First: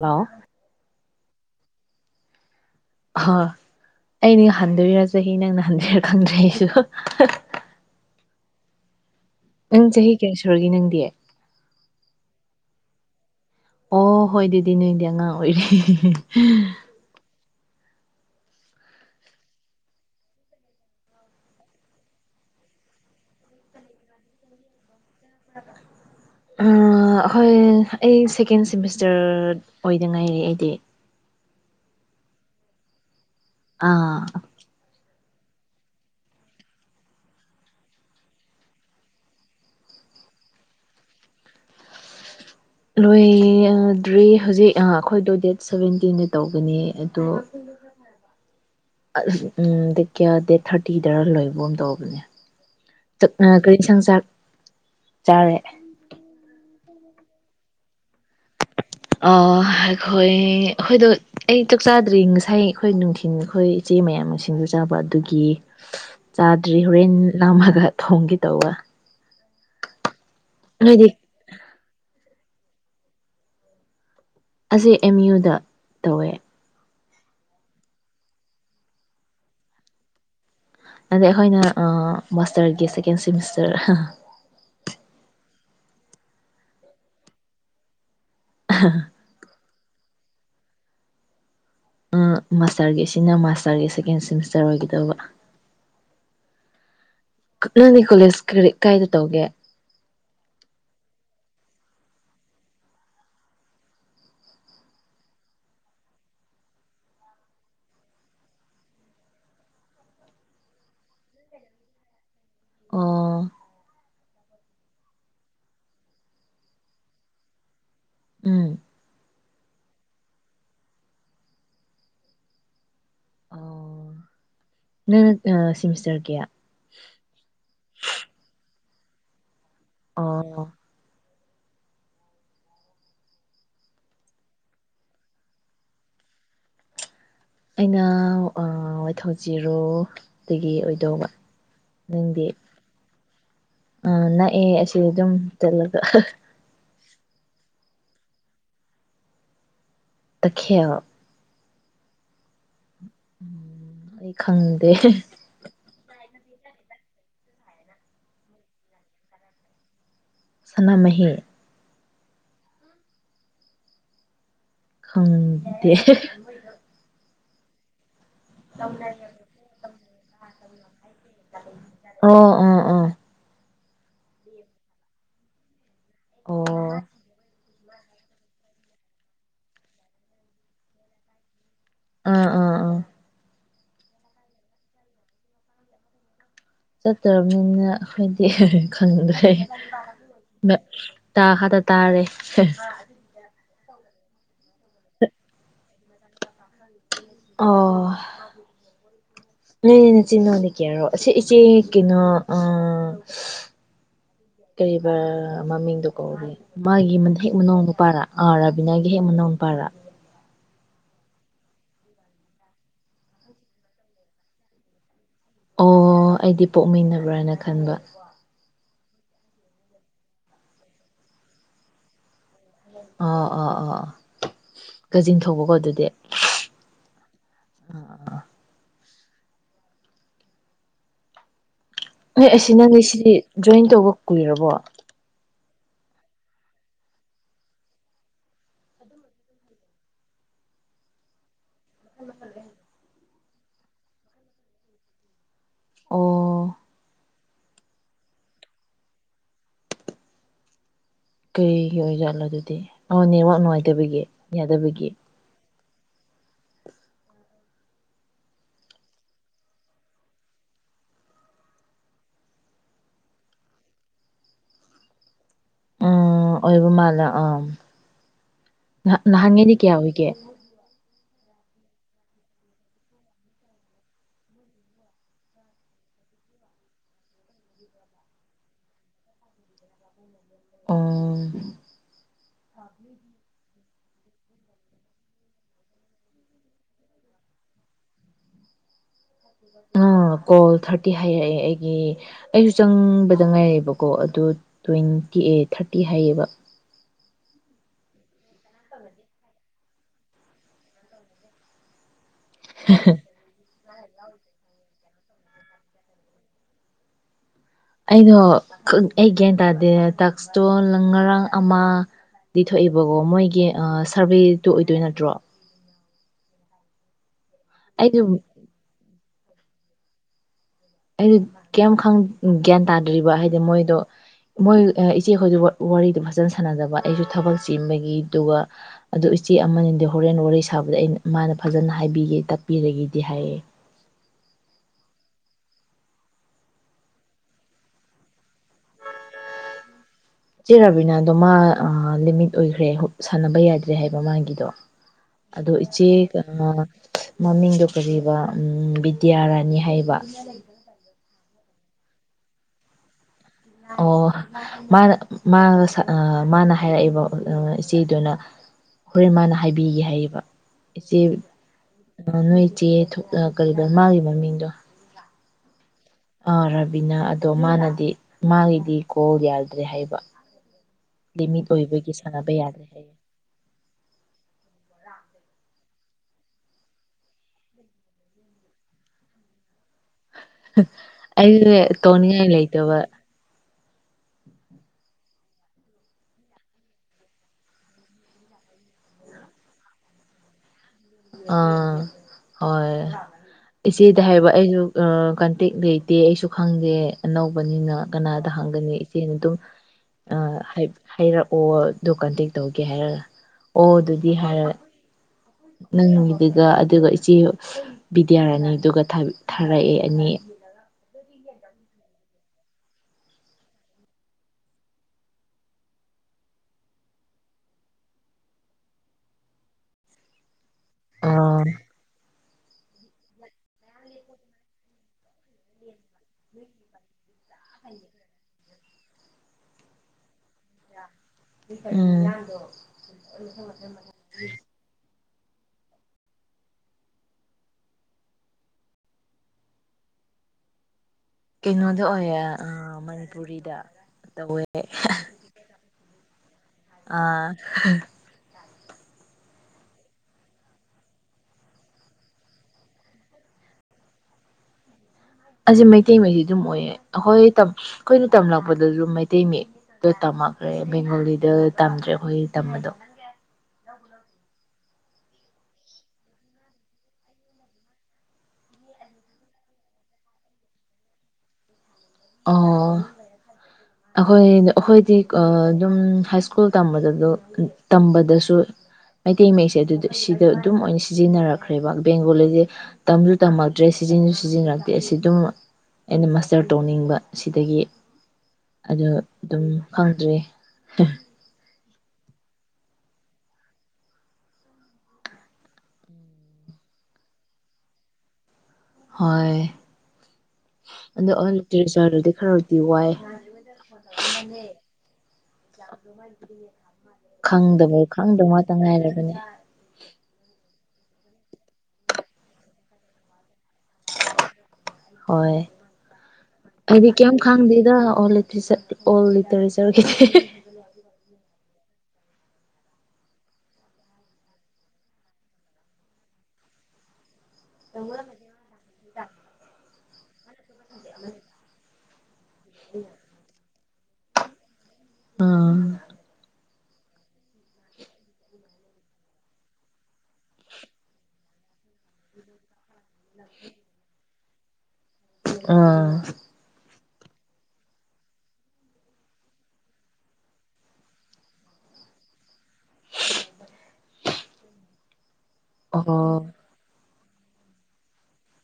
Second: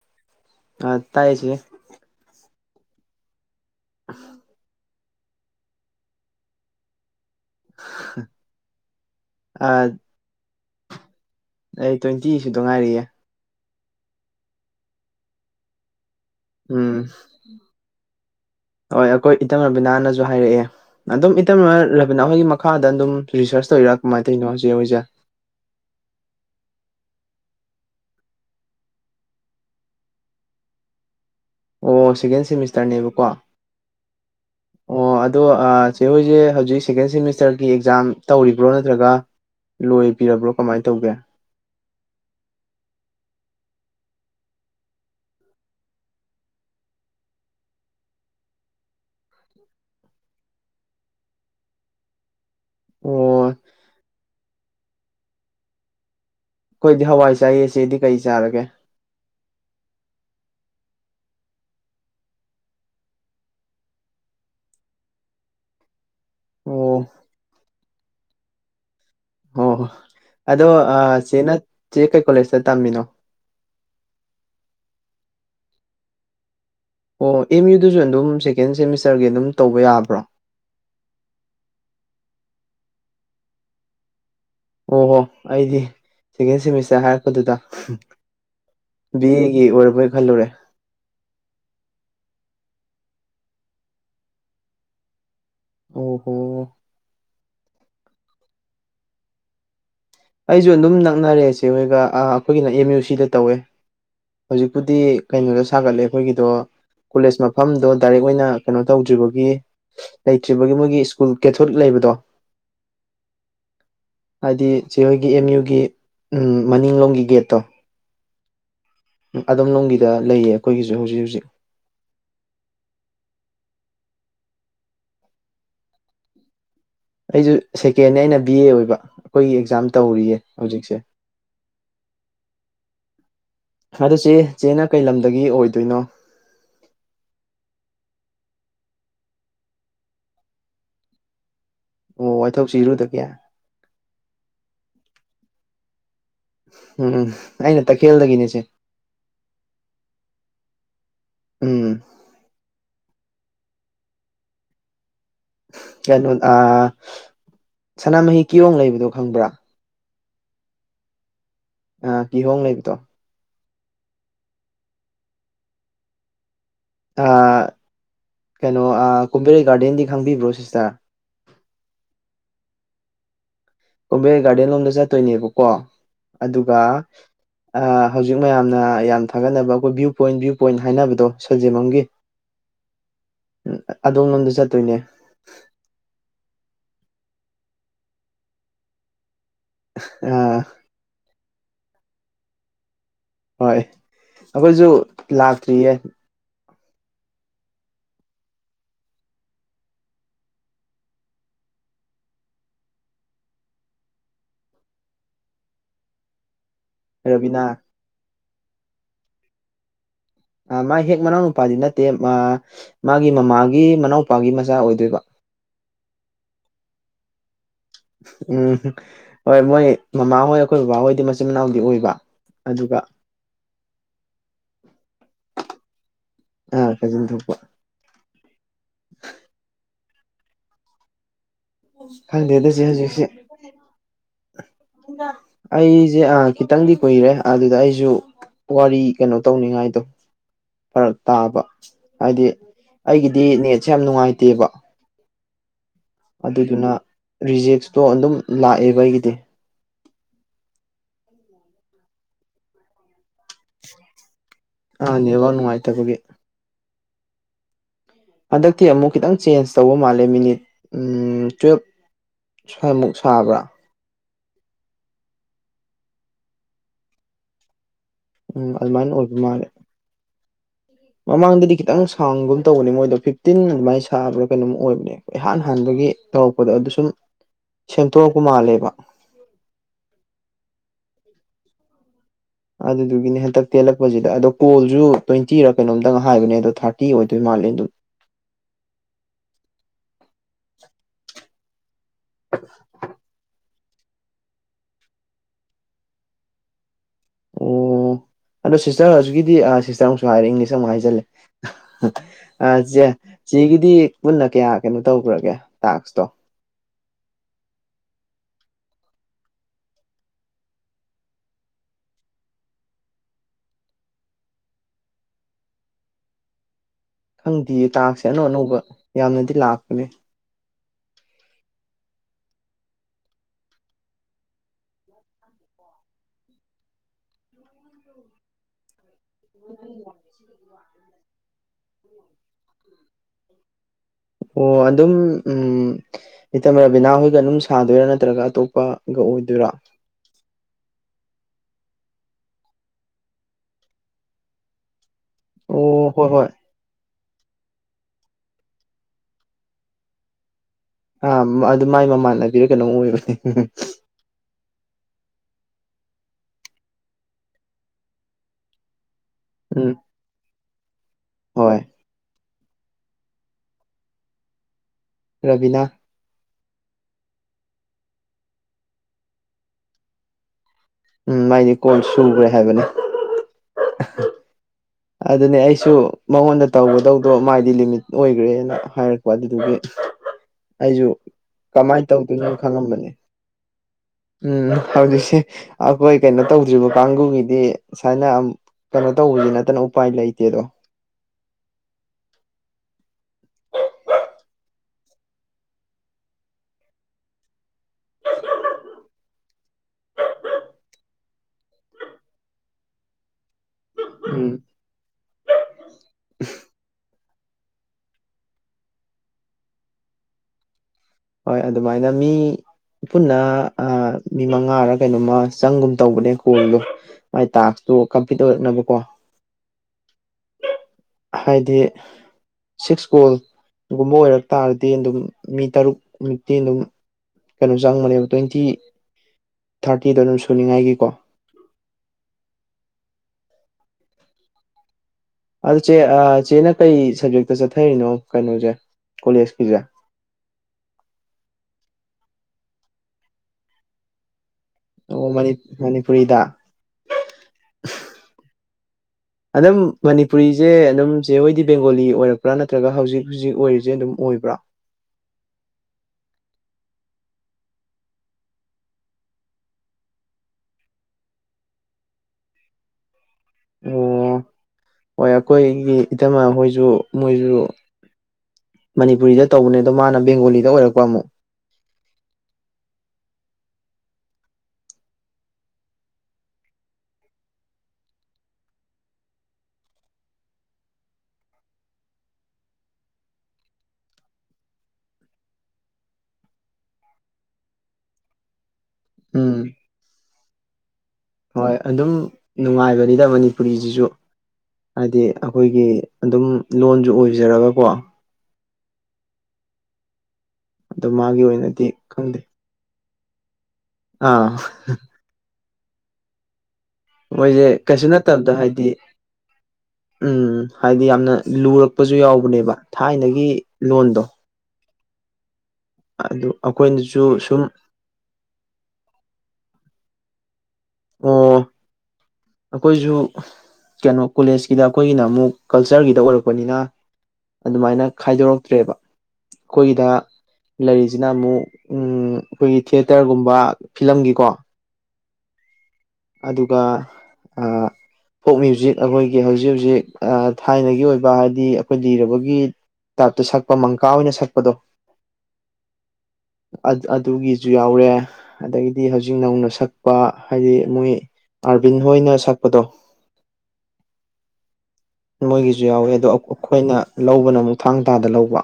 Hello ꯑ ꯇꯥꯏꯌꯦꯁꯤꯦ ꯑ ꯑꯩꯅꯦ ꯍꯟꯗꯣꯏꯔꯥ ꯆꯍꯤ ꯅꯪꯅ ꯍꯟꯗꯣꯏꯔꯥ ꯈꯪꯗ꯭ꯔꯦ ꯑꯩꯁꯨ ꯅꯪ ꯆꯍꯤ ꯀꯌꯥ ꯁꯣꯔꯒꯤ ꯅꯪꯗꯤ ꯑꯩ ꯇ꯭ꯋꯦꯟꯇꯤꯁꯨꯗ ꯉꯥꯏꯔꯤꯑꯦ ꯑꯣ ꯍꯣꯏ ꯑꯗꯨꯗꯤ ꯅꯣꯏꯗꯤ ꯑꯉꯥꯡ ꯑꯣꯏꯔꯤ ꯎꯝ [inaudible] ꯍꯣꯏ ꯑꯩꯈꯣꯏ ꯏꯇꯝ ꯔꯕꯤꯅꯥꯅꯁꯨ ꯍꯥꯏꯔꯛꯑꯦ ꯑꯗꯨꯝ ꯑꯦꯌꯩꯃꯥ ꯔꯥꯅꯤꯅꯥ ꯍꯣꯏꯒꯤ ꯃꯈꯥꯗ ꯑꯗꯨꯝ ꯔꯤꯁꯔꯁ ꯇꯧꯤꯔꯥ ꯀꯃꯥꯏ ꯇꯧꯅꯣ ꯆꯦꯍꯣꯏꯁꯦ ꯑ ꯍꯣꯏ ꯑꯩ ꯁꯦꯀꯦꯟ ꯁꯦꯃꯤꯁꯇꯔ ꯑꯣꯏꯗ ꯉꯥꯏꯔꯦ ꯑꯩꯗꯤ ꯑꯣ ꯁꯦꯀꯦꯟ ꯁꯦꯃꯤꯁꯇꯔꯅꯦꯕꯀꯣ ꯑꯥ ꯑꯣ ꯑꯗꯣ ꯁꯤ ꯍꯣꯏꯁꯦ ꯍꯧꯖꯤꯛ ꯁꯦꯀꯦꯟ ꯁꯦꯃꯤꯁꯇꯔꯒꯤ ꯑꯦꯛꯖꯥꯝ ꯇꯧꯔꯤꯕ꯭ꯔꯣ ꯅꯠꯇ꯭ꯔꯒ ꯂꯣꯏꯕꯤꯔꯕ꯭ꯔꯣ ꯀꯃꯥꯏꯅ ꯇꯧꯒꯦ ꯂꯣꯏꯗ꯭ꯔꯤ ꯍꯧꯖꯤꯛ ꯑꯩꯈꯣꯏꯗꯣ ꯗꯦꯠ ꯁꯚꯦꯟꯇꯤꯟꯗ ꯇꯧꯕꯅꯦ ꯑꯗꯣ [unintelligible] [inaudible] ꯑꯁ ꯎꯝ ꯀꯌꯥ ꯗꯦꯠ ꯊꯥꯔꯇꯤꯗꯔ ꯂꯣꯏꯒꯨꯝ ꯇꯧꯕꯅꯦ ꯑꯣ ꯆꯛꯅ ꯀꯔꯤ ꯑꯦꯟꯁꯪ ꯆꯥꯔꯦ ꯑꯩꯈꯣꯏꯗꯤ ꯍꯋꯥꯏ ꯆꯥ ꯑꯁꯤꯦꯗꯤ ꯀꯔꯤ ꯆꯥꯔꯒꯦ ꯑꯈꯣꯏ ꯑꯩꯈꯣꯏꯗꯣ ꯑꯩ ꯆꯥꯛ ꯆꯥꯗ꯭ꯔꯤ ꯉꯁꯥꯏ ꯑꯩꯈꯣꯏ ꯅꯨꯡꯊꯤꯟ ꯑꯩꯈꯣꯏ ꯏꯆꯦ ꯃꯌꯥꯝ ꯁꯤꯡꯖꯨ ꯆꯥꯕ ꯑꯗꯨꯒꯤ ꯆꯥꯗ꯭ꯔꯤ ꯑꯣ ꯍꯣꯔꯦꯟ ꯂꯥꯝꯃꯒ ꯊꯣꯡꯒꯦ ꯇꯧꯕ ꯑꯣ ꯍꯣꯏ ꯑꯗꯣ ꯅꯣꯏꯗꯤ ꯆꯦꯅ ꯆꯦ ꯀꯩ ꯀꯣꯂꯦꯖꯇ ꯇꯝꯃꯤꯅꯣ ꯑꯁꯤꯦ ꯑꯦꯝ ꯌꯨꯗ ꯇꯧꯋꯦ ꯑꯣ ꯑꯦꯝ ꯌꯨꯗꯁꯨ ꯑꯗꯨꯝ ꯁꯦꯀꯦꯟ ꯁꯦꯃꯤꯁꯇꯔꯒꯤ ꯑꯗꯨꯝ ꯇꯧꯕ ꯌꯥꯕ꯭ꯔꯣ ꯑꯗ ꯑꯩꯈꯣꯏꯅ ꯃꯥꯁꯇꯔꯒꯤ ꯁꯦꯀꯦꯟ ꯁꯦꯃꯤꯁꯇꯔ ꯑꯣ ꯍꯣ ꯑꯩꯗꯤ ꯁꯦꯀꯦꯟ ꯁꯦꯃꯤꯁꯇꯔ ꯍꯥꯏꯔꯛꯄꯗꯨꯗ ꯑ ꯕꯤ ꯑꯦꯒꯤ ꯑꯣꯏꯔꯕꯣꯏ ꯈꯜꯂꯨꯔꯦ ꯃꯥꯁꯇꯔꯒꯤ ꯑꯁꯤꯅ ꯃꯥꯁꯇꯔꯒꯤ ꯁꯦꯀꯦꯟ ꯁꯦꯃꯤꯁꯇꯔ ꯑꯣꯏꯒꯗꯧꯕ ꯑꯣ ꯍꯣ ꯅꯪꯗꯤ ꯀꯣꯂꯦꯖ ꯀꯔꯤ ꯀꯥꯏꯗ ꯇꯧꯒꯦ ꯑꯩꯁꯨ ꯑꯗꯨꯝ ꯅꯛꯅꯔꯦꯁꯦ ꯍꯣꯏꯒ ꯑꯩꯈꯣꯏꯒꯤꯅ ꯑꯦꯝ ꯌꯨ ꯁꯤꯗ ꯇꯧꯋꯦ ꯍꯧꯖꯤꯛꯄꯨꯗꯤ ꯀꯩꯅꯣꯗ ꯁꯥꯒꯠꯂꯦ ꯑꯩꯈꯣꯏꯒꯤꯗꯣ ꯀꯣꯂꯦꯖ ꯃꯐꯝꯗꯣ ꯗꯥꯏꯔꯦꯛ ꯑꯣꯏꯅ ꯀꯩꯅꯣ ꯇꯧꯗ꯭ꯔꯤꯕꯒꯤ ꯂꯩꯇ꯭ꯔꯤꯕꯒꯤ ꯃꯣꯏꯒꯤ ꯁ꯭ꯀꯨꯜ ꯀꯦꯊꯣꯂꯤꯛ ꯂꯩꯕꯗꯣ ꯑꯣ ꯍꯥꯏꯗꯤ ꯆꯦꯍꯣꯏꯒꯤ ꯑꯦꯝ ꯌꯨꯒꯤ ꯃꯅꯤꯡꯂꯣꯝꯒꯤ ꯒꯦꯠꯇꯣ ꯎꯝ ꯑꯗꯣꯝꯂꯣꯝꯒꯤꯗ ꯂꯩꯌꯦ ꯑꯩꯈꯣꯏꯒꯤꯁꯨ ꯍꯧꯖꯤꯛ ꯍꯧꯖꯤꯛ ꯑꯣ ꯅꯪ ꯑꯥ ꯁꯤꯃꯤꯁꯇꯔ ꯀꯌꯥ ꯑꯩꯁꯨ ꯁꯦꯀꯦꯟꯅꯦ ꯑꯩꯅ ꯕꯤ ꯑꯦ ꯑꯣꯏꯕ ꯑꯩꯈꯣꯏꯒꯤ ꯑꯦꯛꯖꯥꯝ ꯇꯧꯔꯤꯌꯦ ꯑꯣ ꯍꯧꯖꯤꯛꯁꯦ ꯑꯗꯨ ꯆꯦ ꯆꯦꯅ ꯀꯩ ꯂꯝꯗꯒꯤ ꯑꯣꯏꯗꯣꯏꯅꯣ ꯑꯩꯅ ꯋꯥꯏꯊꯧꯖꯤꯔꯣ ꯗꯗꯒꯤ ꯑꯣꯏꯗꯧꯕ ꯑꯣ ꯅꯪꯗꯤ ꯋꯥꯏꯊꯧ ꯆꯤꯔꯨꯗꯒꯤ ꯑ ꯅꯛꯑꯦ ꯑꯁꯤ ꯑꯗꯨꯝ ꯆꯠꯂꯒ ꯎꯝ ꯑꯩꯅ ꯇꯈꯦꯜꯗꯒꯤꯅꯦꯁꯦ꯫ ꯇꯈꯤꯌ ꯎꯝ ꯎꯝ ꯈꯪꯗꯦ꯫ ꯀꯩꯅꯣ ꯑꯥ ꯁꯅꯥꯃꯍꯤ ꯀꯤꯌꯣꯡ ꯂꯩꯕꯗꯣ ꯈꯪꯕ꯭ꯔꯥ ꯁꯅꯥꯃꯍꯤ ꯑ ꯀꯍꯣꯡ ꯂꯩꯕꯇꯣ ꯈꯪꯗꯦ꯫ [inaudible] ꯑꯥ ꯀꯩꯅꯣ ꯀꯨꯝꯕꯤꯔꯩ ꯒꯥꯔꯗꯦꯟꯗꯤ ꯈꯪꯕꯤꯕ꯭ꯔꯣ ꯁꯤꯁꯇꯔ ꯑꯣ ꯑꯣ ꯑꯣ ꯀꯣꯕꯦꯔꯩ ꯒꯥꯔꯗꯦꯟ ꯂꯣꯝꯗ ꯆꯠꯇꯣꯏꯅꯦꯕꯀꯣ ꯑꯣ ꯑꯗꯨꯒ ꯍꯧꯖꯤꯛ ꯃꯌꯥꯝꯅ ꯌꯥꯝ ꯊꯥꯒꯠꯅꯕ ꯑꯩꯈꯣꯏ ꯚ꯭ꯌꯨ ꯄꯣꯏꯟ ꯚ꯭ꯌꯨ ꯄꯣꯏꯟ ꯍꯥꯏꯅꯕꯗꯣ ꯁꯟꯖꯦꯃꯝꯒꯤ꯫ ꯑꯥ ꯑꯥ ꯑꯥ ꯎ ꯑꯗꯣꯝ ꯅꯣꯝꯗ ꯆꯠꯇꯣꯏꯅꯦ ꯆꯠꯇ꯭ꯔꯕꯅꯤꯅ ꯑꯩꯈꯣꯏꯗꯤ ꯈꯪꯗ꯭ꯔꯦ꯫ ꯑꯥ ꯇ ꯍꯗ ꯇꯥꯔꯦ꯫ ꯍꯣꯏ ꯑꯩꯈꯣꯏꯁꯨ ꯂꯥꯛꯇ꯭ꯔꯤꯌꯦ꯫ ꯑꯣ ꯅꯅꯦ ꯅꯆꯤꯟꯅꯣ ꯂꯩ ꯀꯦꯌꯥꯔꯣ ꯑꯁꯤ ꯏꯆꯦ ꯀꯩꯅꯣ ꯀꯔꯤꯕꯕꯥꯔ ꯃꯃꯤꯡꯗꯣ ꯀꯧꯔꯤ꯫ ꯃꯥꯒꯤ ꯍꯦꯛ ꯔꯕꯤꯅꯥ ꯃꯅꯥꯎ ꯅꯨꯄꯥꯔꯥ ꯑꯥ ꯔꯥꯕꯤꯅꯥꯒꯤ ꯍꯦꯛ ꯃꯅꯥꯎ ꯅꯨꯄꯥꯔꯥ ꯑ ꯃꯥ ꯍꯦꯛ ꯃꯅꯥꯎ ꯅꯨꯄꯥꯗꯤ ꯅꯠꯇꯦ ꯃꯥꯒꯤ ꯃꯃꯥꯒꯤ ꯃꯅꯥꯎꯄꯥꯒꯤ ꯃꯆꯥ ꯑꯣꯏꯗꯣꯏꯕ ꯑꯣ ꯑꯩꯗꯤ ꯄꯣꯛꯃꯤꯟꯅꯕ꯭ꯔꯥꯅ ꯈꯟꯕ ꯎꯝ ꯍꯣꯏ ꯃꯣꯏ ꯃꯃꯥꯍꯣꯏ ꯑꯩꯈꯣꯏ ꯕꯕꯥꯍꯣꯏꯗꯤ ꯃꯆꯤꯟ ꯃꯅꯥꯎꯗꯤ ꯑꯣꯏꯕ ꯑꯗꯨꯒ ꯑ ꯑ ꯑ ꯑ ꯀꯖꯤꯅ ꯊꯧꯛꯄ ꯑꯗꯨꯗꯤ ꯑ ꯀꯖꯅ ꯊꯣꯛꯄ ꯍ ꯅꯣꯏ ꯑꯁꯤ ꯈꯪꯗꯦꯗꯁꯦ ꯅꯪ ꯉ ꯍꯧꯖꯤꯛꯁꯦ ꯁꯤꯗꯤ ꯖꯣꯏꯟ ꯇꯧꯕ ꯀꯨꯏꯔꯕꯣ ꯑꯩꯁꯦ ꯈꯤꯇꯪꯗꯤ ꯑꯥ ꯀꯨꯏꯔꯦ ꯑꯗꯨꯗ ꯑꯩꯁꯨ ꯋꯥꯔꯤ ꯀꯩꯅꯣ ꯇꯧꯅꯤꯉꯥꯏꯗꯣ ꯐꯔꯛ ꯇꯥꯕ ꯍꯥꯏꯗꯤ ꯑꯩꯒꯤꯗꯤ ꯅꯦꯠꯁꯦ ꯌꯥꯝ ꯅꯨꯡꯉꯥꯏꯇꯦꯕ ꯑꯣ ꯑꯗꯨꯗꯨꯅ ꯔꯤꯖꯦꯛꯁꯇꯣ ꯑꯗꯨꯝ ꯂꯥꯛꯑꯦꯕ ꯑꯩꯒꯤꯗꯤ ꯀꯩꯒꯤ ꯑꯣꯏꯖꯥꯠꯂꯣ ꯑꯗꯨꯗꯤ ꯑꫭ ꯅꯦꯠꯋꯥꯛ ꯅꯨꯡꯉꯥꯏꯇꯕꯒꯤ꯫ ꯌꯥꯗꯕꯒꯤ ꯑ ꯅꯥꯠꯋꯔꯀ ꯅꯨꯡꯉꯥꯏꯇꯕꯒꯤ꯫ ꯍꯟꯗꯛꯇꯤ ꯑꯃꯨꯛ ꯈꯤꯇꯪ ꯆꯦꯟꯖ ꯇꯧꯕ ꯃꯥꯜꯂꯦ ꯃꯤꯅꯤꯠ ꯇꯨꯋꯦꯜꯞ ꯁꯨꯏꯃꯨꯛ ꯁꯥꯕ꯭ꯔꯥ ꯎ ꯑꯣꯏꯕ ꯃꯥꯜꯂ ꯑꯥ ꯎꯝ ꯑꯗꯨꯃꯥꯏꯅ ꯑꯣꯏꯕ ꯃꯥꯜꯂꯦ ꯅꯍꯥꯟꯒꯦꯅꯤ ꯀꯌꯥ ꯍꯨꯏꯒꯦ꯫ ꯃꯃꯥꯡꯗꯗꯤ ꯈꯤꯇꯪ ꯁꯥꯡꯒꯨꯝ ꯇꯧꯕꯅꯦ ꯃꯣꯏꯗꯣ ꯐꯤꯐꯇꯤꯟ ꯑꯗꯨꯃꯥꯏꯅ ꯁꯥꯕ꯭ꯔꯥ ꯀꯩꯅꯣꯝ ꯑꯣꯏꯕꯅꯦ꯫ ꯏꯍꯥꯟ ꯍꯥꯟꯕꯒꯤ ꯇꯧꯔꯛꯄꯗꯣ ꯑꯗꯨ ꯁꯨꯝ ꯁꯦꯝꯗꯣꯔꯛꯄ ꯃꯥꯜꯂꯦꯕ ꯎꯝ ꯑꯗꯨꯗꯨꯒꯤꯅꯦ ꯍꯟꯇꯛ ꯇꯦꯜꯂꯛꯄꯁꯤꯗ ꯑꯗꯣ ꯀꯣꯜꯁꯨ ꯇ꯭ꯋꯦꯟꯇꯤꯔ ꯀꯩꯅꯣꯝꯇꯪ ꯍꯥꯏꯕꯅꯦ ꯑꯗꯣ ꯊꯥꯔꯇꯤ ꯑꯣꯏꯗꯣꯏ ꯃꯥꯜꯂꯦ ꯑꯗꯨꯝ ꯑꯥ ꯀꯣꯜ ꯊꯥꯔꯇꯤ ꯍꯥꯏꯔꯛꯑꯦ ꯑꯩꯒꯤ ꯑꯩꯁꯨ ꯆꯪꯕꯗ ꯉꯥꯏꯔꯛꯑꯦꯕꯀꯣ ꯀꯣ ꯑꯗꯨ ꯇ꯭ꯋꯦꯟꯇꯤ ꯑꯦ ꯊꯥꯔꯇꯤ ꯍꯥꯏꯌꯦꯕ ꯑꯣ ꯑꯗꯣ ꯁꯤꯁꯇꯔ ꯍꯧꯖꯤꯛꯀꯤꯗꯤ ꯁꯤꯁꯇꯔ ꯑꯃꯨꯛꯁꯨ ꯍꯥꯏꯔꯦ ꯏꯪꯂꯤꯁ ꯑꯃꯨꯛ ꯍꯥꯏꯖꯜꯂꯦ꯫ ꯁꯦ ꯆꯦꯒꯤꯗꯤ ꯄꯨꯟꯅ ꯀꯌꯥ ꯀꯩꯅꯣ ꯇꯧꯈ꯭ꯔꯒꯦ ꯇꯥꯛꯁꯇꯣ ꯑꯩꯗꯣ ꯑꯩ ꯒ꯭ꯌꯥꯟ ꯇꯥꯗꯦ ꯇꯥꯛꯁꯇꯣ ꯉꯔꯥꯡ ꯑꯃ ꯂꯤ ꯊꯣꯛꯏꯦꯕꯀꯣ ꯃꯣꯏꯒꯤ ꯁꯔꯚꯦꯇꯨ ꯑꯣꯏꯗꯣꯏ ꯅꯠꯇ꯭ꯔꯣ? ꯈꯪꯗꯦꯌꯦ ꯇꯥꯡꯁꯦ ꯑꯩꯗꯨ ꯑꯅꯧ ꯑꯅꯧꯕ ꯌꯥꯝꯅꯗꯤ ꯂꯥꯛꯄꯅꯦ꯫ ꯑꯩꯗꯤ ꯀꯩꯏꯝ ꯈꯪ ꯒ꯭ꯌꯥꯟ ꯇꯥꯗ꯭ꯔꯤꯕ ꯍꯥꯏꯗꯤ ꯃꯣꯏꯗꯣ ꯃꯣꯏ ꯑ ꯏꯆꯦꯈꯣꯏꯖꯨ ꯋꯥ ꯋꯥꯔꯤꯗꯣ ꯐꯖꯅ ꯁꯥꯟꯅꯗꯕ ꯑꯩꯁꯨ ꯊꯕꯛ ꯆꯤꯟꯕꯒꯤ ꯑꯗꯨꯒ ꯑꯗꯨ ꯏꯆꯦ ꯑꯃꯅꯤꯗꯤ ꯍꯣꯔꯦꯟ ꯋꯥꯔꯤ ꯁꯥꯕꯗ ꯑꯩꯅ ꯃꯥꯅ ꯐꯖꯅ ꯍꯥꯏꯕꯤꯒꯦ ꯇꯥꯛꯄꯤꯔꯒꯗꯤ ꯍꯥꯏꯌꯦ ꯑꯣ ꯑꯗꯨꯝ ꯎꯝ ꯂꯩꯇꯝ ꯔꯕꯤꯅꯥꯍꯣꯏꯒ ꯑꯗꯨꯝ ꯁꯥꯗꯣꯏꯔꯥ ꯅꯠꯇ꯭ꯔꯒ ꯑꯇꯣꯞꯄꯒ ꯑꯣꯏꯗꯣꯏꯔꯥ ꯏꯆꯦ ꯔꯥꯕꯤꯅꯥꯗꯣ ꯃꯥ ꯑꯥ ꯂꯤꯃꯤꯠ ꯑꯣꯏꯈ꯭ꯔꯦ ꯁꯥꯟꯅꯕ ꯌꯥꯗ꯭ꯔꯦ ꯍꯥꯏꯕ ꯃꯥꯒꯤꯗꯣ ꯑꯗꯣ ꯑꯣ ꯏꯆꯦ ꯍꯣꯏ ꯀ ꯍꯣꯏ ꯑꯥ ꯃꯃꯤꯡꯗꫭ ꯀ꯭ꯔꯤꯕ ꯎꯝ ꯕꯤꯗ꯭ꯌꯥꯔꯥꯅꯤ ꯍꯥꯏꯌꯦꯕ ꯑꯝꯕ ꯑꯗꯨ ꯃꯥꯏ ꯃꯃꯥꯟꯅꯕꯤꯔ ꯀꯩꯅꯣꯝ ꯑꯣꯏꯕꯅꯤ ꯍꯨꯡ ꯍꯨꯡ ꯑꯣ ꯃꯥꯅ ꯃꯥꯒ ꯁꯥ ꯑ ꯃꯥꯅ ꯍꯥꯏꯔꯛꯑꯦꯕ ꯎꯝ ꯏꯆꯦꯗꯨꯅ ꯍꯣꯔꯦꯟ ꯃꯥꯅ ꯎꯝ ꯍꯥꯏꯕꯤꯒꯦ ꯍꯥꯏꯌꯦꯕ ꯏꯆꯦ ꯍꯣꯏ ꯑ ꯅꯣꯏ ꯏꯆꯦ ꯊꯣꯛ ꯑ ꯀꯔꯤꯕ ꯃꯥꯒꯤ ꯃꯃꯤꯡꯗꯣ ꯔꯕꯤꯅꯥ ꯑꯥ ꯔꯥꯕꯤꯅꯥ ꯑꯗꯣ ꯃꯥꯅꯗꯤ ꯃꯥꯒꯤꯗꯤ ꯀꯣꯜ ꯌꯥꯗ꯭ꯔꯦ ꯍꯥꯏꯕ ꯎꯝ ꯂꯤꯃꯤꯠ ꯃꯥꯏꯗꯤ ꯀꯣꯟ ꯑꯣꯏꯕꯒꯤ ꯁꯨꯒ꯭ꯔꯦ ꯁꯥꯟꯅꯕ ꯍꯥꯏꯕꯅꯤ ꯌꯥꯗ꯭ꯔꯦ ꯍꯥꯏꯌꯦ ꯑꯗꯨꯅꯦ ꯑꯩꯁꯨ ꯃꯉꯣꯟꯗ ꯇꯧꯒꯗꯧꯗꯣ ꯃꯥꯏꯗꯤ ꯂꯤꯃꯤꯠ ꯑꯣꯏꯒ꯭ꯔꯦꯅ ꯍꯥꯏꯔꯛꯄ ꯑꯗꯨꯗꯨꯒꯤ ꯍ ꯑꯩꯁꯨ ꯑꯩꯖꯨꯅꯦ ꯀꯃꯥꯏꯅ ꯇꯧꯗꯣꯏꯅꯣ ꯇꯧꯅꯤꯡꯉꯥꯏ ꯂꯩꯇꯕ ꯈꯪꯉꯝꯕꯅꯦ ꯎꯝ ꯍꯧꯖꯤꯛꯁꯦ ꯑꯈꯣꯏ ꯀꯩꯅꯣ ꯇꯧꯗ꯭ꯔꯤꯕ ꯀꯥꯡꯒꯨꯒꯤꯗꯤ ꯁꯥꯏꯅ ꯑꯝ ꯀꯩꯅꯣ ꯇꯧꯕꯖꯤ ꯅꯠꯇꯅ ꯎꯄꯥꯏ ꯂꯩꯇꯦꯗꯣ ꯑꯥ ꯍꯣꯏ ꯏꯆꯦꯗ ꯍꯥꯏꯕ ꯑꯩꯁꯨ ꯑ ꯀꯟꯇꯦꯛ ꯂꯩꯇꯦ ꯑꯩꯁꯨ ꯈꯪꯗꯦ ꯑꯅꯧꯕꯅꯤꯅ ꯀꯅꯥꯗ ꯍꯪꯒꯅꯤ ꯏꯆꯦꯅ ꯑꯗꯨꯝ ꯑ ꯍꯥꯏ ꯍꯥꯏꯔꯛꯑꯣ ꯑꯗꯨ ꯀꯟꯇꯦꯛ ꯇꯧꯒꯦ ꯍꯥꯏꯔꯒ ꯑꯣ ꯑꯗꯨꯗꯤ ꯎꯝ ꯍꯥꯏꯔ ꯅꯪꯒꯤꯗꯨꯒ ꯑꯗꯨꯒ ꯏꯆꯦ ꯕꯤꯗ꯭ꯌꯥꯔꯥꯅꯤꯗꯨꯒ ꯊꯥꯕꯤ ꯊꯥꯔꯛꯑꯦ ꯑꯅꯤ ꯍꯣꯏ ꯑꯗꯨꯃꯥꯏꯅ ꯃꯤ ꯄꯨꯟꯅ ꯑ ꯃꯤ ꯃꯉꯥꯔ ꯀꯩꯅꯣꯃ ꯆꯪꯒꯨꯝ ꯇꯧꯕꯅꯦ ꯀꯣꯜꯗꯣ ꯃꯥꯏ ꯇꯥꯛꯁꯇꯨ ꯀꯝꯄ꯭ꯂꯤꯠ ꯑꯣꯏꯔꯛꯅꯕ ꯀꯣ [inaudible] ꯑꯥ ꯍꯥꯏꯗꯤ ꯁꯤꯛꯁ ꯀꯣꯜ ꯒꯨꯝꯕ ꯑꯣꯏꯔꯛ ꯇꯥꯔꯗꯤ ꯑꯗꯨꯝ ꯃꯤ ꯇꯔꯨꯛ ꯃꯨꯛꯇꯤ ꯑꯗꯨꯝ ꯀꯩꯅꯣ ꯆꯪꯕꯅꯦꯕ ꯇ꯭ꯋꯦꯟꯇꯤ ꯊꯥꯔꯇꯤꯗꯣ ꯑꯗꯨꯝ ꯁꯨꯅꯤꯡꯉꯥꯏꯒꯤꯀꯣ ꯎꯝ ꯑꯗꯨ ꯆꯦ ꯑꯥ ꯆꯦꯅ ꯀꯩ ꯁꯕꯖꯦꯛꯇ ꯆꯠꯊꯔꯤꯅꯣ ꯀꯩꯅꯣꯖꯦ ꯀꯣꯂꯦꯖꯀꯤꯖꯦ ꯀꯩꯅꯣꯗ ꯑꯣꯏꯌꯦ ꯑꯥ ꯃꯅꯤꯄꯨꯔꯤꯗ ꯇꯧꯋꯦ ꯑꯣ ꯃꯅꯤ ꯃꯅꯤꯄꯨꯔꯤꯗ ꯑꯥ ꯍ ꯍ ꯑꯗꯨꯝ ꯃꯅꯤꯄꯨꯔꯤꯖꯦ ꯑꯗꯨꯝ ꯆꯦ ꯍꯣꯏꯗꯤ ꯕꯦꯡꯒꯣꯂꯤ ꯑꯣꯏꯔꯛꯄ꯭ꯔꯥ ꯅꯠꯇ꯭ꯔꯒ ꯍꯧꯖꯤꯛ ꯍꯧꯖꯤꯛ ꯑꯣꯏꯔꯤꯖꯦ ꯑꯗꯨꯝ ꯑꯣꯏꯕ꯭ꯔꯥ ꯑꯁꯤ ꯃꯩꯇꯩꯃꯍꯤ ꯑꯗꯨꯝ ꯑꯣꯏꯌꯦ ꯑꯈꯣꯏ ꯇꯝ ꯑꯈꯣꯏꯅ ꯇꯝꯂꯛꯄꯗꯁꯨ ꯑꯗꯨꯝ ꯃꯩꯇꯩ ꯃꯌꯦꯛ ꯗꯨ ꯇꯝꯃꯛꯈ꯭ꯔꯦ ꯕꯦꯡꯒꯣꯂꯤꯗꯣ ꯇꯝꯗ꯭ꯔꯦ ꯑꯩꯈꯣꯏ ꯇꯝꯕꯗꯣ ꯑꯣ ꯍꯣꯏ ꯑꯈꯣꯏꯒꯤ ꯏꯇꯩꯃ ꯍꯣꯏꯖꯨ ꯃꯣꯏꯖꯨ ꯃꯅꯤꯄꯨꯔꯤꯗ ꯇꯧꯕꯅꯦ ꯑꯗꯣ ꯃꯥꯅ ꯕꯦꯡꯒꯣꯂꯤꯗ ꯑꯣꯏꯔꯛꯄ ꯑꯃꯨꯛ ꯑꯣ ꯑꯈꯣꯏꯗ ꯑꯈꯣꯏꯗꯤ ꯑ ꯑꯗꯨꯝ ꯍꯥꯏ ꯁ꯭ꯀꯨꯜ ꯇꯝꯕꯗꯖꯨ ꯎꯝ ꯇꯝꯕꯗꯁꯨ ꯃꯩꯇꯩ ꯃꯌꯦꯛꯁꯦ ꯑꯗꯨꯗ ꯁꯤꯗ ꯑꯗꯨꯝ ꯑꯣꯏꯅ ꯁꯤꯖꯤꯟꯅꯔꯛꯈ꯭ꯔꯦꯕ ꯕꯦꯡꯒꯣꯂꯤꯗꯤ ꯇꯝꯖꯨ ꯇꯝꯃꯛꯇ꯭ꯔꯦ ꯁꯤꯖꯤꯟꯖꯨ ꯁꯤꯖꯤꯟꯅꯔꯛꯇꯦ ꯑꯁꯤ ꯑꯗꯨꯝ ꯑꯩꯅ ꯃꯁꯇꯔ ꯇꯧꯅꯤꯡ ꯕ ꯁꯤꯗꯒꯤ ꯑꯗꯨ ꯎꯝ ꯑꯗꯨꯝ ꯈꯪꯗ꯭ꯔꯦ ꯍ ꯍꯦ ꯍꯣꯏ ꯑꯗꯨꯝ ꯅꯨꯡꯉꯥꯏꯕꯅꯤꯗ ꯃꯅꯤꯄꯨꯔꯤꯁꯤꯁꯨ ꯍꯥꯏꯗꯤ ꯑꯈꯣꯏꯒꯤ ꯑꯗꯨꯝ ꯂꯣꯟꯖꯨ ꯑꯣꯏꯖꯔꯒꯀꯣ ꯍꯣꯏ ꯑꯗꯣ ꯃꯥꯒꯤ ꯑꯍꯟ ꯑꯣꯏꯅꯗꯤ ꯅꯨꯇꯤꯒꯤ ꯆꯔꯗꯤ ꯈꯪꯗꯦ ꯈꯔ ꯋꯥꯏ ꯑꯥ ꯃꯣꯏꯁꯦ ꯈꯪꯗꯕ ꯀꯩꯁꯨ ꯈꯪꯗꯕ ꯅꯠꯇꯕꯗ ꯉꯥꯛꯇ ꯍꯥꯏꯗꯤ ꯉꯥꯏꯔꯕꯅꯦ ꯎꯝ ꯍꯥꯏꯗꯤ ꯌꯥꯝꯅ ꯂꯨꯔꯛꯄꯖꯨ ꯌꯥꯎꯕꯅꯦꯕ ꯊꯥꯏꯅꯒꯤ ꯂꯣꯟꯗꯣ ꯍꯣꯏ ꯑꯗꯨ ꯑꯩꯗꯤ ꯑꯩꯈꯣꯏꯅꯁꯨ ꯀꯩꯝ ꯁꯨꯝ ꯈꯪꯗꯦꯗ ꯑꯣꯜ ꯂꯤꯆꯥ ꯑꯣꯜ ꯂꯤꯇꯔꯦꯆꯔꯒꯤ ꯎꯝ ꯑꯈꯣꯏꯖꯨ ꯀꯩꯅꯣ ꯀꯣꯂꯦꯖꯀꯤꯗ ꯑꯩꯈꯣꯏꯒꯤꯅ ꯑꯃꯨꯛ ꯀꯜꯆꯔꯒꯤꯗ ꯑꯣꯏꯔꯛꯄꯅꯤꯅ ꯑꯗꯨꯃꯥꯏꯅ ꯈꯥꯏꯗꯣꯔꯛꯇ꯭ꯔꯦꯕ ꯈꯣꯏꯗ ꯂꯩꯔꯤꯁꯤꯅ ꯑꯃꯨꯛ ꯎꯝ ꯑꯩꯈꯣꯏꯒꯤ ꯊꯤꯌꯦꯇꯔꯒꯨꯝꯕ ꯐꯤꯂꯝꯒꯤꯀꯣ ꯑꯥ ꯑꯗꯨꯒ ꯑ ꯐꯣꯛ ꯃ꯭ꯌꯨꯖꯤꯛ ꯑꯩꯈꯣꯏꯒꯤ ꯍꯧꯖꯤꯛ ꯍꯧꯖꯤꯛ ꯑ ꯊꯥꯏꯅꯒꯤ ꯑꯣꯏꯕ ꯍꯥꯏꯗꯤ ꯑꯩꯈꯣꯏ ꯂꯤꯔꯕꯒꯤ ꯇꯥꯏꯞꯇ ꯁꯛꯄ ꯃꯪꯀꯥ ꯑꯣꯏꯅ ꯁꯛꯄꯗꯣ ꯑꯥ ꯑꯠ ꯑꯗꯨꯒꯤꯖꯨ ꯌꯥꯎꯔꯦ ꯑꯗꯩꯗꯤ ꯍꯧꯖꯤꯛ ꯅꯧꯅ ꯁꯛꯄ ꯍꯥꯏꯗꯤ ꯃꯣꯏ ꯑꯥꯔꯕꯤꯟ ꯍꯣꯏꯅ ꯁꯛꯄꯗꯣ ꯃꯣꯏꯒꯤꯖꯨ ꯌꯥꯎꯋꯤ ꯑꯣ ꯑꯗꯣ ꯑꯩꯈꯣꯏꯅ ꯂꯧꯕꯅ ꯑꯃꯨꯛ ꯊꯥꯡ ꯇꯥꯗ ꯂꯧꯕ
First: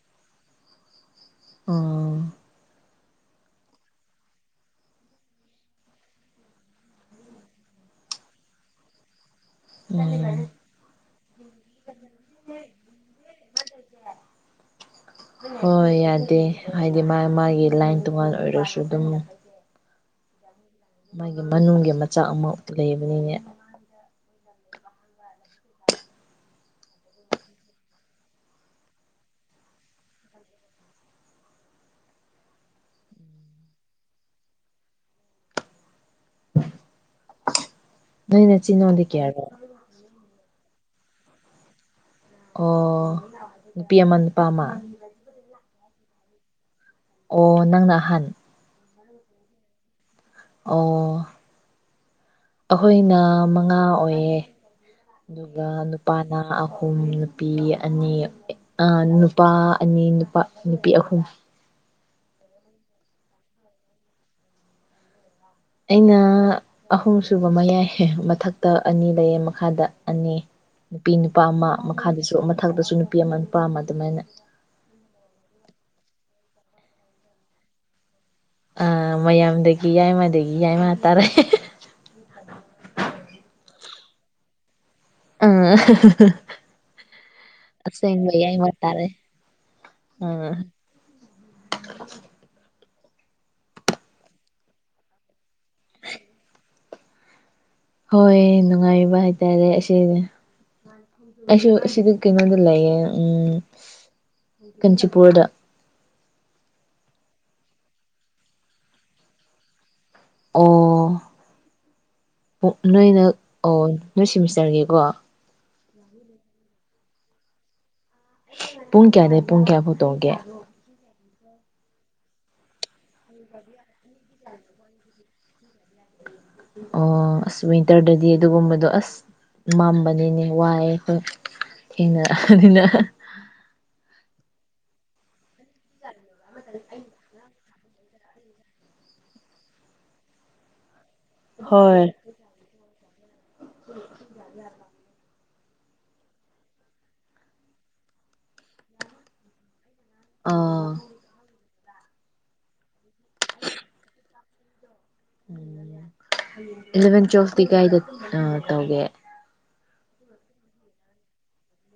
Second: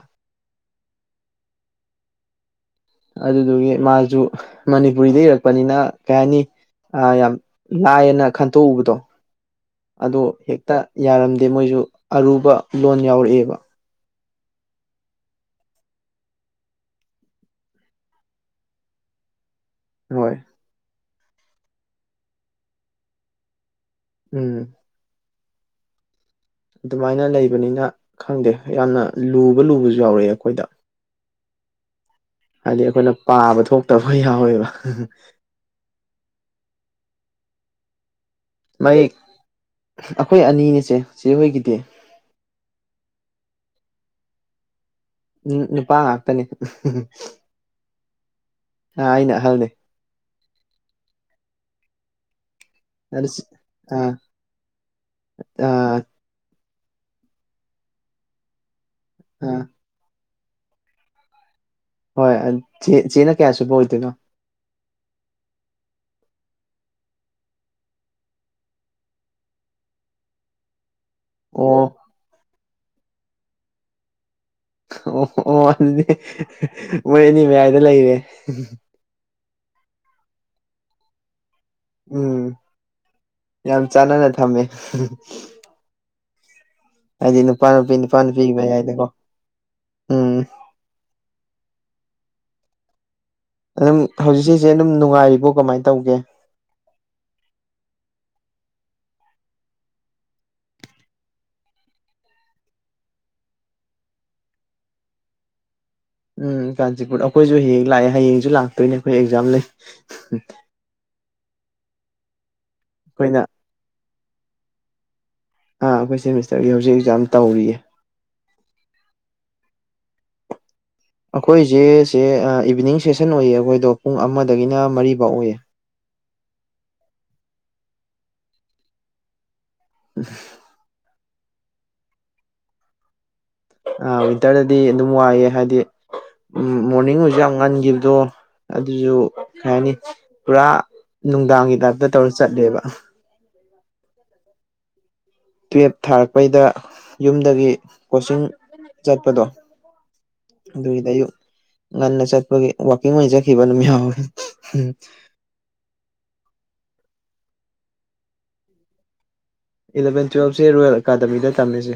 ꯑꯥ ꯑꯗꯨꯗꯨꯒꯤ ꯃꯥꯖꯨ ꯃꯅꯤꯄꯨꯔꯤꯗ ꯏꯔꯛꯄꯅꯤꯅ ꯀꯩ ꯍꯥꯏꯅꯤ ꯑ ꯌꯥꯝ ꯂꯥꯏꯌꯦꯅ ꯈꯟꯇꯣꯛꯎꯕꯗꯣ ꯑꯗꯣ ꯎꯝ ꯍꯦꯛꯇ ꯌꯥꯔꯝꯗꯦ ꯃꯣꯏꯁꯨ ꯑꯔꯨꯕ ꯂꯣꯟ ꯌꯥꯎꯔꯛꯑꯦꯕ ꯍꯣꯏ ꯌꯥꯗꯦ ꯍꯥꯏꯗꯤ ꯃꯥꯏ ꯃꯥꯒꯤ ꯂꯥꯏꯟ ꯇꯉꯥꯟ ꯑꯣꯏꯔꯁꯨ ꯑꯗꯨꯝ ꯍꯣꯏ ꯃꯥꯒꯤ ꯃꯅꯨꯡꯒꯤ ꯃꯆꯥꯛ ꯑꯃ ꯂꯩꯕꯅꯤꯅꯦ ꯎꯝ ꯑꯗꯨꯃꯥꯏꯅ ꯂꯩꯕꯅꯤꯅ ꯈꯪꯗꯦ ꯌꯥꯝꯅ ꯂꯨꯕ ꯂꯨꯕꯖꯨ ꯌꯥꯎꯔꯛꯑꯦ ꯑꯩꯈꯣꯏꯗ ꯍꯥꯏꯗꯤ ꯑꯩꯈꯣꯏꯅ ꯄꯥꯕ ꯊꯣꯛꯇꯕ ꯌꯥꯎꯋꯦꯕ ꯅꯣꯏ ꯅꯆꯤꯟ ꯅꯅꯥꯎꯗꯤ ꯃꯩ ꯀꯌꯥꯅꫭ ꯑꯩꯈꯣꯏ ꯑꯅꯤꯅꯤꯆꯦ ꯆꯦꯍꯣꯏꯒꯤꯗꯤ ꯑꯣ ꯅꯨꯄꯤ ꯑꯃ ꯅꯨꯄꯥ ꯑꯃ ꯎꯝ ꯅꯨꯄꯥ ꯉꯥꯛꯇꯅꯤ ꯑꯣ ꯅꯪꯅ ꯑꯍꯟ ꯑ ꯑꯩꯅ ꯑꯍꯜꯅꯤ ꯑꯣ ꯑꯩꯈꯣꯏꯅ ꯑꯗꯨ ꯃꯉꯥ ꯑꯥ ꯑꯣꯏꯌꯦ ꯑꯗꯨꯒ ꯑꯥ ꯅꯨꯄꯥ ꯅ ꯑꯍꯨꯝ ꯅꯨꯄꯤ ꯑꯅꯤ ꯑ ꯅꯨꯄꯥ ꯑꯥ ꯑꯅꯤ ꯅꯨꯄꯥ ꯅꯨꯄꯤ ꯑꯍꯨꯝ ꯍꯣꯏ ꯑ ꯆꯦ ꯆꯦꯅ ꯀꯌꯥ ꯁꯨꯕ ꯑꯣꯏꯗꯣꯏꯅꯣ ꯑꯩꯅ ꯑꯍꯨꯝꯁꯨꯨꯕ ꯃꯌꯥꯏ ꯃꯊꯛꯇ ꯑꯅꯤ ꯂꯩꯌꯦ ꯃꯈꯥꯗ ꯑꯅꯤ ꯅꯨꯄꯤ ꯅꯨꯄꯥ ꯑꯃ ꯑꯣ ꯃꯈꯥꯗꯁꯨ ꯃꯊꯛꯇꯁꯨ ꯅꯨꯄꯤ ꯑꯃ ꯅꯨꯄꯥ ꯑꯃ ꯑꯗꯨꯃꯥꯏꯅ ꯑꯣ ꯑꯣ ꯑꯗꯨꯗꯤ ꯃꯣꯏ ꯑꯅꯤ ꯃꯌꯥꯏꯗ ꯂꯩꯔꯦ ꯑ ꯃꯌꯥꯝꯗꯒꯤ ꯌꯥꯏꯃꯗꯒꯤ ꯌꯥꯏꯃ ꯇꯥꯔꯦ ꯎꯝ ꯌꯥꯝ ꯆꯥꯟꯅꯅ ꯊꯝꯃꯦ ꯎꯪ ꯍꯥꯏꯗꯤ ꯅꯨꯄꯥ ꯅꯨꯄꯤ ꯅꯨꯄꯥ ꯑꯁꯦꯡꯕ ꯅꯨꯄꯤꯒꯤ ꯌꯥꯏꯃꯥ ꯇꯥꯔꯦ ꯃꯌꯥꯏꯗꯀꯣ ꯎꯝ ꯑꯗꯨꯝ ꯍꯧꯖꯤꯛꯁꯦ ꯆꯦ ꯑꯗꯨꯝ ꯅꯨꯡꯉꯥꯏꯔꯤꯕꯣ ꯀꯃꯥꯏ ꯇꯧꯒꯦ ꯍꯣꯏ ꯅꯨꯡꯉꯥꯏꯕ ꯍꯥꯏꯇꯥꯔꯦ ꯑꯁꯤꯅꯦ ꯑꯩꯁꯨ ꯑꯁꯤꯗ ꯀꯩꯅꯣꯗ ꯂꯩꯌꯦ ꯎꯝ ꯀꯥꯟꯆꯤꯄꯨꯔꯗ ꯎꯝ ꯀꯥꯟꯆꯤꯄꯨꯔ ꯑꯩꯈꯣꯏꯁꯨ ꯍꯌꯦꯡ ꯂꯥꯛꯑꯦ ꯍꯌꯦꯡꯁꯨ ꯂꯥꯛꯇꯣꯏꯅꯦ ꯑꯩꯈꯣꯏ ꯑꯦꯛꯖꯥꯝ ꯂꯩ ꯑꯣ ꯅꯣꯏꯅ ꯑꯩꯈꯣꯏꯅ ꯑꯣ ꯅꯣꯏ ꯁꯦꯃꯤꯁꯇꯔꯒꯤꯀꯣ ꯑꯥ ꯑꯩꯈꯣꯏ ꯁꯦꯃꯤꯁꯇꯔꯒꯤ ꯍꯧꯖꯤꯛ ꯑꯦꯛꯖꯥꯝ ꯇꯧꯔꯤꯌꯦ ꯄꯨꯡ ꯀꯌꯥꯗꯩꯩ ꯄꯨꯡ ꯀꯌꯥ ꯐꯥꯎ ꯇꯧꯒꯦ ꯑꯩꯈꯣꯏꯁꯦ ꯁꯦ ꯏꯚꯤꯅꯤꯡ ꯁꯦꯁꯟ ꯑꯣꯏꯌꯦ ꯑꯩꯈꯣꯏꯗꯣ ꯄꯨꯡ ꯑꯃꯗꯒꯤꯅ ꯃꯔꯤꯐꯧ ꯑꯣꯏꯌꯦ ꯑꯣ ꯑꯁ ꯋꯤꯟꯇꯔꯗꯗꯤ ꯑꯗꯨꯒꯨꯝꯕꯗꯣ ꯑꯁ ꯃꯝꯕꯅꯤꯅꯦ ꯋꯥꯏꯑꯦ ꯑꯩꯈꯣꯏ ꯊꯦꯡꯅꯔꯛꯑꯕꯅꯤꯅ ꯑ ꯋꯤꯟꯇꯔꯗꯗꯤ ꯑꯗꯨꯝ ꯋꯥꯏꯑꯦ ꯍꯥꯏꯗꯤ ꯃꯣꯔꯅꯤꯡ ꯍꯧꯖꯤꯛ ꯌꯥꯝ ꯉꯟꯈꯤꯕꯗꯣ ꯑꯗꯨꯁꯨ ꯀꯩ ꯍꯥꯏꯅꯤ ꯄꯨꯔꯥ ꯅꯨꯡꯗꯥꯡꯒꯤ ꯇꯥꯏꯞꯇ ꯇꯧꯔ ꯆꯠꯂꯦꯕ ꯍ ꯌꯥ ꯌꯥꯔ ꯇꯨꯌꯦꯐ ꯊꯥꯔꯛꯄꯩꯗ ꯌꯨꯝꯗꯒꯤ ꯀꯣꯆꯤꯡ ꯆꯠꯄꯗꯣ ꯑꯥ ꯑꯗꯨꯒꯤꯗ ꯑꯌꯨꯛ ꯉꯟꯅ ꯆꯠꯄꯒꯤ ꯋꯥꯋꯥꯛꯀꯤꯡ ꯑꯣꯏꯅ ꯆꯠꯈꯤꯕ ꯅꯨ ꯌꯥꯦ ꯎꯝ ꯏꯂꯚꯦꯟ ꯇꯨꯋꯦꯜꯐꯇꯤ ꯀꯥꯏꯗ ꯑ ꯇꯧꯒꯦ ꯏꯂꯚꯦꯟ ꯇꯨꯋꯜꯞꯁꯦ ꯔꯣꯌꯦꯜ ꯑꯦꯀꯥꯗꯃꯤꯗ ꯇꯝꯃꯤꯁꯦ